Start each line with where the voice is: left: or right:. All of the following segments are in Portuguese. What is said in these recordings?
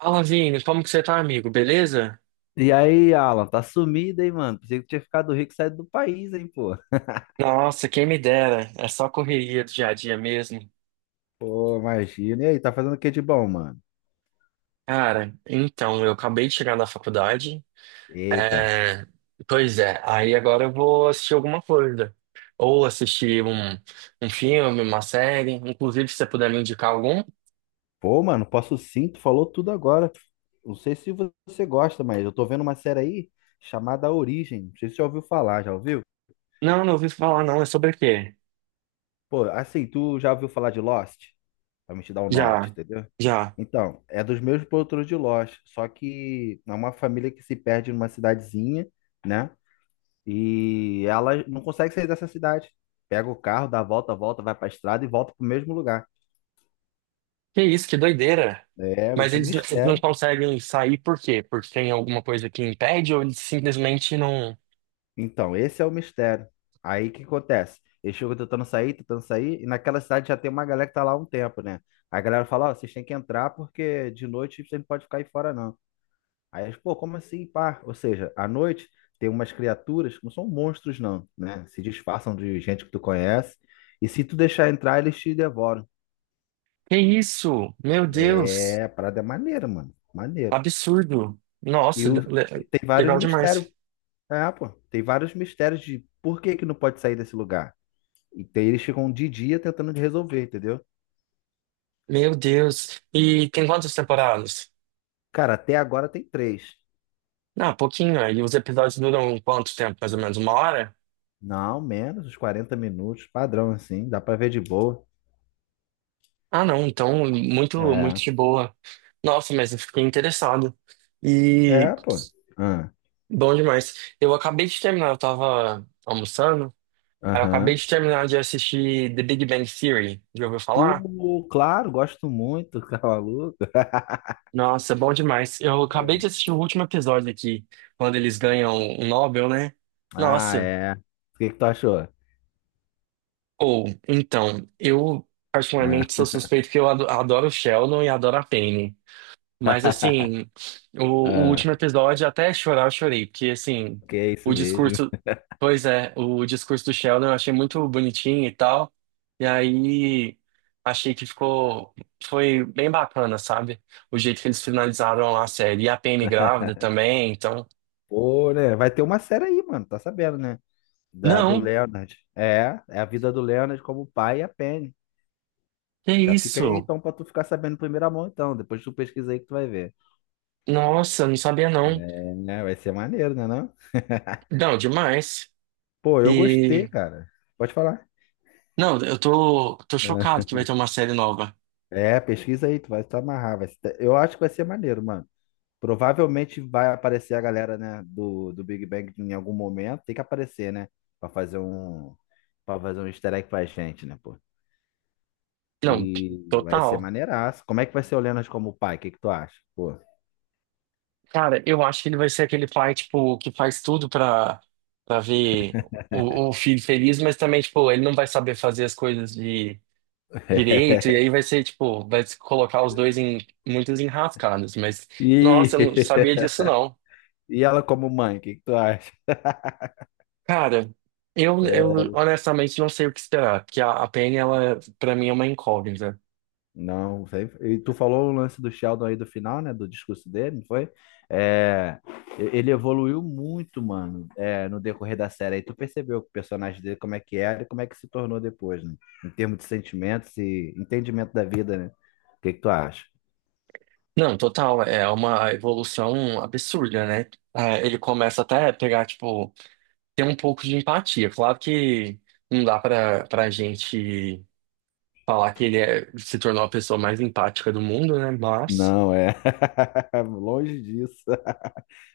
right: Fala, Vini, como que você tá, amigo? Beleza?
left: E aí, Alan, tá sumido, hein, mano? Pensei que tinha ficado rico e saído do país, hein, pô.
right: Nossa, quem me dera. É só correria do dia a dia mesmo.
left: Pô, imagina. E aí, tá fazendo o que de bom, mano?
right: Cara, então, eu acabei de chegar na faculdade.
left: Eita.
right: É. Pois é, aí agora eu vou assistir alguma coisa. Ou assistir um filme, uma série. Inclusive, se você puder me indicar algum.
left: Pô, mano, posso sim, tu falou tudo agora. Não sei se você gosta, mas eu tô vendo uma série aí chamada Origem. Não sei se você já ouviu falar, já ouviu?
right: Não, não ouvi falar, não. É sobre o quê?
left: Pô, assim, tu já ouviu falar de Lost? Pra me te dar o norte,
right: Já,
left: entendeu?
right: já.
left: Então, é dos mesmos produtores de Lost, só que é uma família que se perde numa cidadezinha, né? E ela não consegue sair dessa cidade. Pega o carro, dá a volta, volta, vai pra estrada e volta pro mesmo lugar.
right: Que isso, que doideira.
left: É
right: Mas
left: de
right: eles não
left: mistério.
right: conseguem sair por quê? Porque tem alguma coisa que impede ou eles simplesmente não.
left: Então, esse é o mistério. Aí o que acontece? Eles ficam tentando sair, e naquela cidade já tem uma galera que tá lá há um tempo, né? A galera fala, ó, vocês têm que entrar porque de noite vocês não podem ficar aí fora, não. Aí eles, pô, como assim, pá? Ou seja, à noite tem umas criaturas que não são monstros, não, né? Se disfarçam de gente que tu conhece, e se tu deixar entrar, eles te devoram.
right: Que isso? Meu Deus,
left: É, a parada é maneira, mano. Maneiro.
right: absurdo. Nossa,
left: E, o- e tem vários
right: legal
left: mistérios.
right: demais.
left: É, pô. Tem vários mistérios de por que que não pode sair desse lugar. Eles ficam um de dia tentando de resolver, entendeu?
right: Meu Deus. E tem quantas temporadas?
left: Cara, até agora tem três.
right: Ah, pouquinho. E os episódios duram quanto tempo? Mais ou menos uma hora?
left: Não, menos uns 40 minutos, padrão assim, dá pra ver de boa.
right: Ah, não. Então, muito, muito
left: É,
right: de boa. Nossa, mas eu fiquei interessado. E
left: é, pô. Ah,
right: bom demais. Eu acabei de terminar, eu tava almoçando. Aí eu acabei
left: aham.
right: de terminar de assistir The Big Bang Theory. Já ouviu falar?
left: Pô, claro, gosto muito, Cavaluca.
right: Nossa, bom demais. Eu acabei de assistir o último episódio aqui, quando eles ganham o Nobel, né?
left: Ah,
right: Nossa.
left: é. O que que tu achou?
right: Ou, então, eu
left: Ah,
right: particularmente sou suspeito que eu adoro o Sheldon e adoro a Penny. Mas assim, o
left: ah,
right: último episódio, até chorar, eu chorei, porque assim,
left: que é isso
right: o
left: mesmo.
right: discurso, pois é, o discurso do Sheldon eu achei muito bonitinho e tal. E aí achei que ficou, foi bem bacana, sabe? O jeito que eles finalizaram lá a série. E a Penny grávida também, então.
left: Pô, né? Vai ter uma série aí, mano, tá sabendo, né? Do
right: Não,
left: Leonard. É a vida do Leonard como pai e a Penny.
right: que
left: Já fica aí
right: isso?
left: então pra tu ficar sabendo em primeira mão, então. Depois tu pesquisa aí que tu vai ver.
right: Nossa, não sabia não.
left: É, né? Vai ser maneiro, né, não?
right: Não, demais.
left: Pô, eu gostei,
right: E
left: cara. Pode falar.
right: não, eu tô chocado que vai ter uma série nova.
left: É, pesquisa aí, tu vai se amarrar. Vai se- Eu acho que vai ser maneiro, mano. Provavelmente vai aparecer a galera, né, do Big Bang em algum momento. Tem que aparecer, né? Pra fazer um, pra fazer um easter egg pra gente, né, pô?
right: Não,
left: E vai ser
right: total.
left: maneiraço. Como é que vai ser o Leonard como pai? O que que tu acha? Pô.
right: Cara, eu acho que ele vai ser aquele pai, tipo, que faz tudo pra ver o filho feliz, mas também, tipo, ele não vai saber fazer as coisas de direito, e aí vai ser, tipo, vai se colocar os dois em muitas enrascadas, mas,
left: E,
right: nossa, eu não sabia disso, não.
left: e ela como mãe? O que que tu acha?
right: Cara, eu
left: É,
right: honestamente não sei o que esperar, porque a Penny, ela, pra mim, é uma incógnita.
left: não, sei. E tu falou o lance do Sheldon aí do final, né? Do discurso dele, não foi? É, Ele evoluiu muito, mano, no decorrer da série. Aí tu percebeu que o personagem dele, como é que era e como é que se tornou depois, né? Em termos de sentimentos e entendimento da vida, né? O que que tu acha?
right: Não, total, é uma evolução absurda, né? Ah, ele começa até a pegar, tipo, ter um pouco de empatia. Claro que não dá pra gente falar que ele se tornou a pessoa mais empática do mundo, né? Mas,
left: Não, é longe disso.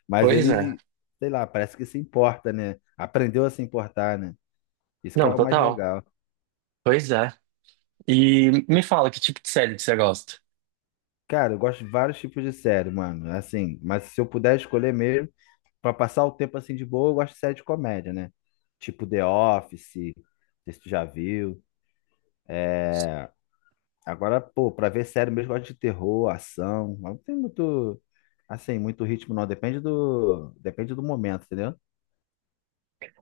left: Mas
right: pois é.
left: ele, sei lá, parece que se importa, né? Aprendeu a se importar, né? Isso que é
right: Não,
left: o mais
right: total,
left: legal.
right: pois é. E me fala que tipo de série que você gosta?
left: Cara, eu gosto de vários tipos de série, mano. Assim, mas se eu puder escolher mesmo, pra passar o tempo assim de boa, eu gosto de série de comédia, né? Tipo The Office, não sei se tu já viu. É, agora, pô, pra ver série mesmo, eu gosto de terror, ação. Mas não tem muito, assim, muito ritmo, não. Depende do momento, entendeu?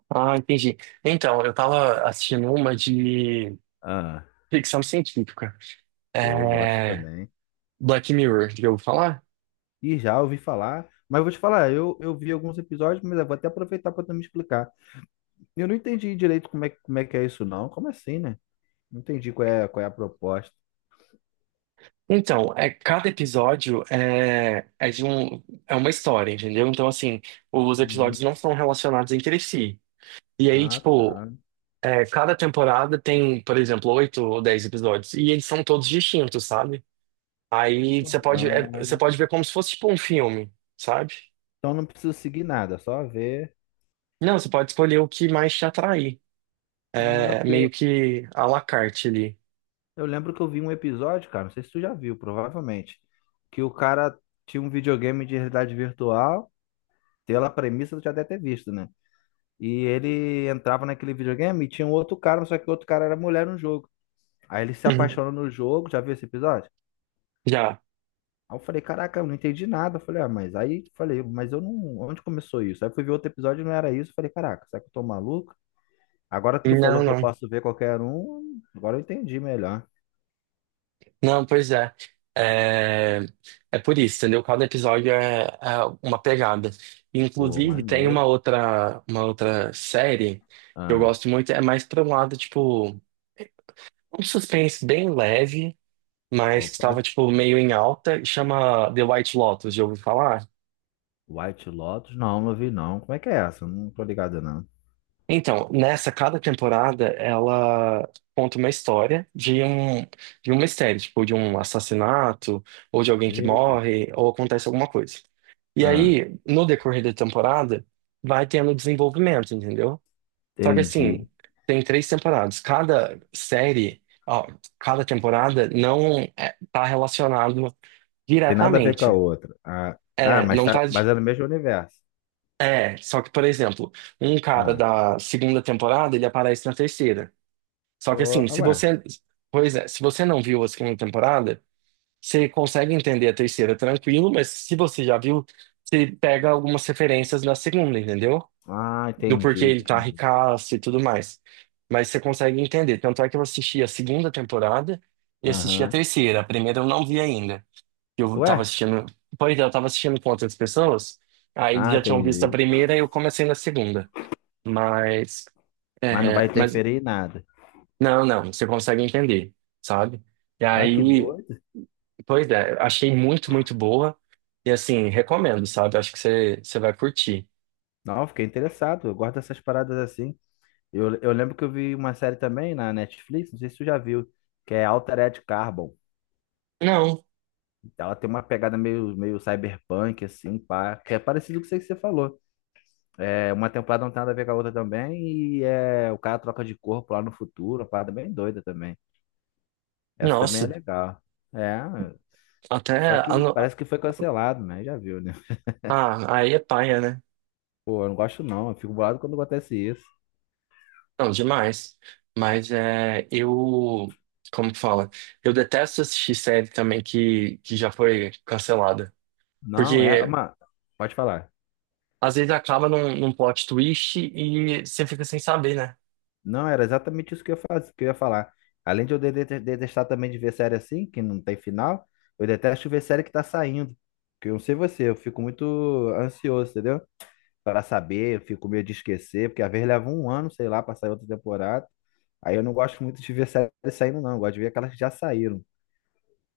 right: Ah, entendi. Então, eu tava assistindo uma de
left: Ah,
right: ficção científica.
left: pô, eu gosto
right: É.
left: também.
right: Black Mirror, já ouviu falar?
left: E já ouvi falar, mas vou te falar, eu vi alguns episódios, mas eu vou até aproveitar para tu me explicar. Eu não entendi direito como é que é isso, não. Como assim, né? Não entendi qual é a proposta.
right: Então, é, cada episódio é de um, é uma história, entendeu? Então, assim, os
left: Hum,
right: episódios não são relacionados entre si. E aí,
left: ah,
right: tipo,
left: tá.
right: é, cada temporada tem, por exemplo, oito ou 10 episódios. E eles são todos distintos, sabe? Aí
left: Ah,
right: você pode ver como se fosse, tipo, um filme, sabe?
left: então não preciso seguir nada, só ver.
right: Não, você pode escolher o que mais te atrair.
left: Ah,
right: É
left: porque
right: meio
left: eu,
right: que à la carte ali.
left: eu lembro que eu vi um episódio, cara, não sei se tu já viu, provavelmente, que o cara tinha um videogame de realidade virtual, pela premissa tu já deve ter visto, né? E ele entrava naquele videogame e tinha um outro cara, só que o outro cara era mulher no jogo. Aí ele se
right: Uhum.
left: apaixona no jogo, já viu esse episódio?
right: Já.
left: Aí eu falei, caraca, eu não entendi nada. Eu falei, ah, mas aí falei, mas eu não. Onde começou isso? Aí eu fui ver outro episódio e não era isso. Eu falei, caraca, será que eu tô maluco? Agora que tu
right: Não,
left: falou que eu
right: não.
left: posso ver qualquer um, agora eu entendi melhor.
right: Não, pois é. É, é por isso, entendeu? Cada episódio é uma pegada.
left: Pô,
right: Inclusive, tem uma
left: maneiro.
right: outra, uma outra série que eu
left: Ah,
right: gosto muito, é mais para um lado, tipo, um suspense bem leve, mas que
left: opa,
right: estava, tipo, meio em alta, chama The White Lotus, já ouviu falar?
left: White Lotus? Não, não vi não. Como é que é essa? Eu não tô ligado não.
right: Então, nessa, cada temporada, ela conta uma história de um mistério, tipo, de um assassinato, ou de alguém que
left: Eita.
right: morre, ou acontece alguma coisa. E
left: Ah,
right: aí, no decorrer da temporada, vai tendo desenvolvimento, entendeu? Só que
left: entendi.
right: assim, tem três temporadas. Cada temporada não é, tá relacionado
left: Tem nada a ver com a
right: diretamente.
left: outra. Ah, ah
right: É,
left: mas,
right: não
left: tá,
right: tá.
left: mas é no mesmo universo.
right: É, só que, por exemplo, um cara
left: Ah,
right: da segunda temporada, ele aparece na terceira. Só que
left: pô,
right: assim,
left: ah, ué.
right: se você não viu a segunda temporada, você consegue entender a terceira tranquilo, mas se você já viu, você pega algumas referências da segunda, entendeu?
left: Ah,
right: Do porquê
left: entendi,
right: ele tá
left: entendi.
right: ricaço e tudo mais. Mas você consegue entender. Tanto é que eu assisti a segunda temporada e assisti a
left: Aham.
right: terceira. A primeira eu não vi ainda. Eu
left: Ué?
right: tava assistindo, eu tava assistindo com outras pessoas, aí eles
left: Ah,
right: já tinham visto a
left: entendi.
right: primeira e eu comecei na segunda. Mas,
left: Mas não
right: é,
left: vai
right: mas
left: interferir em nada.
right: não, não, você consegue entender, sabe? E
left: Cara, que
right: aí,
left: doido.
right: pois é, achei muito, muito boa. E assim, recomendo, sabe? Acho que você vai curtir.
left: Não, eu fiquei interessado. Eu gosto dessas paradas assim. Eu lembro que eu vi uma série também na Netflix, não sei se tu já viu, que é Altered Carbon.
right: Não,
left: Ela tem uma pegada meio cyberpunk, assim, pá, que é parecido com isso aí que você falou. É, uma temporada não tem nada a ver com a outra também, e o cara troca de corpo lá no futuro, uma parada bem doida também. Essa também é
right: nossa,
left: legal. É,
right: até.
left: só
right: A,
left: que
right: no-
left: parece que foi cancelado, né? Já viu, né?
right: ah, aí é paia, né?
left: Pô, eu não gosto não, eu fico bolado quando acontece isso.
right: Não, demais. Mas é, eu. Como que fala? Eu detesto assistir série também que já foi cancelada.
left: Não, é,
right: Porque
left: uma, pode falar.
right: às vezes acaba num plot twist e você fica sem saber, né?
left: Não, era exatamente isso que eu ia fazer, que eu ia falar. Além de eu detestar também de ver série assim, que não tem final, eu detesto ver série que tá saindo. Que eu não sei você, eu fico muito ansioso, entendeu? Para saber, eu fico com medo de esquecer, porque às vezes leva um ano, sei lá, para sair outra temporada. Aí eu não gosto muito de ver série saindo, não. Eu gosto de ver aquelas que já saíram.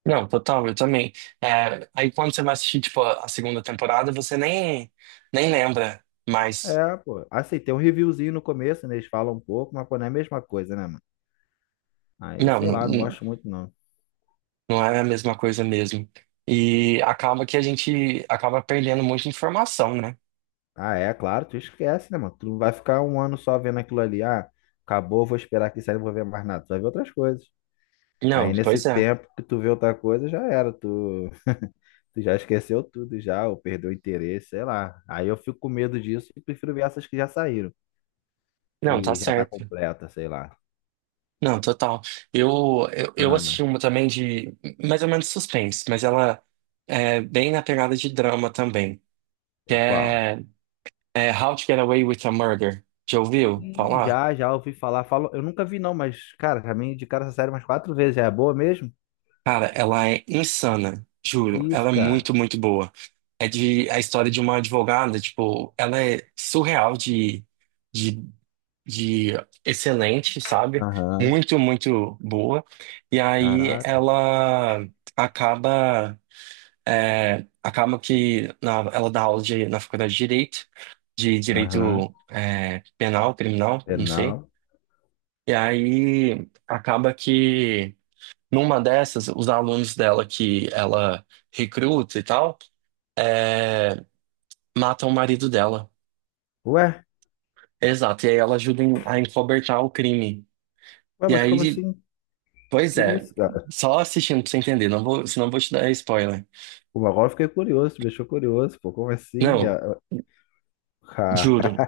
right: Não, total, eu também. É, aí quando você vai assistir, tipo, a segunda temporada, você nem lembra mais.
left: É, pô. Assim, tem um reviewzinho no começo, né? Eles falam um pouco, mas pô, não é a mesma coisa, né, mano? Aí,
right: Não,
left: sei
right: não,
left: lá, não gosto muito, não.
right: não é a mesma coisa mesmo. E acaba que a gente acaba perdendo muita informação, né?
left: Ah, é, claro, tu esquece, né, mano? Tu não vai ficar um ano só vendo aquilo ali. Ah, acabou, vou esperar que sair, não vou ver mais nada. Tu vai ver outras coisas.
right: Não,
left: Aí nesse
right: pois é.
left: tempo que tu vê outra coisa, já era. Tu, tu já esqueceu tudo, já, ou perdeu o interesse, sei lá. Aí eu fico com medo disso e prefiro ver essas que já saíram,
right: Não, tá
left: que já tá
right: certo.
left: completa, sei lá.
right: Não, total. Eu, eu assisti
left: Ana,
right: uma também de mais ou menos suspense, mas ela é bem na pegada de drama também, que
left: ou qual?
right: é How to Get Away with a Murder. Já ouviu
left: Ih,
right: falar?
left: já, ouvi falar. Falo, eu nunca vi, não, mas, cara, já me indicaram essa série umas quatro vezes. Já é boa mesmo?
right: Cara, ela é insana,
left: Que
right: juro. Ela
left: isso,
right: é
left: cara?
right: muito, muito boa. É de a história de uma advogada, tipo, ela é surreal de, de excelente, sabe?
left: Aham.
right: Muito, muito boa. E aí
left: Caraca.
right: ela acaba, acaba que ela dá aula na faculdade de Direito,
left: Aham.
right: Penal, Criminal, não sei.
left: Penal.
right: E aí acaba que numa dessas, os alunos dela que ela recruta e tal, é, matam o marido dela.
left: Ué,
right: Exato, e aí ela ajuda a encobertar o crime.
left: ué,
right: E
left: mas como
right: aí,
left: assim?
right: pois
left: Que
right: é,
left: isso, cara?
right: só assistindo pra você entender, não vou, senão eu vou te dar spoiler.
left: Pô, agora eu fiquei curioso, me deixou curioso, pô, como assim?
right: Não,
left: Ah, ah.
right: juro,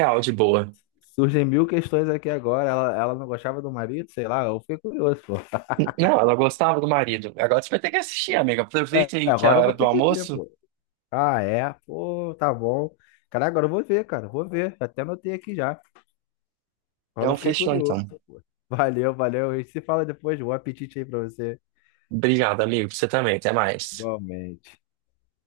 right: de boa.
left: Surgem mil questões aqui agora. Ela não gostava do marido, sei lá, eu fiquei curioso, pô.
right: Não, ela gostava do marido. Agora você vai ter que assistir, amiga.
left: É,
right: Aproveita aí que é a
left: agora eu vou
right: hora do
left: ter que ver,
right: almoço.
left: pô. Ah, é? Pô, tá bom. Cara, agora eu vou ver, cara, vou ver. Até anotei aqui já. Agora
right: Então,
left: eu fiquei
right: fechou
left: curioso,
right: então.
left: pô. Valeu, valeu. E se fala depois, bom apetite aí pra você.
right: Obrigado, amigo, você também. Até mais.
left: Igualmente.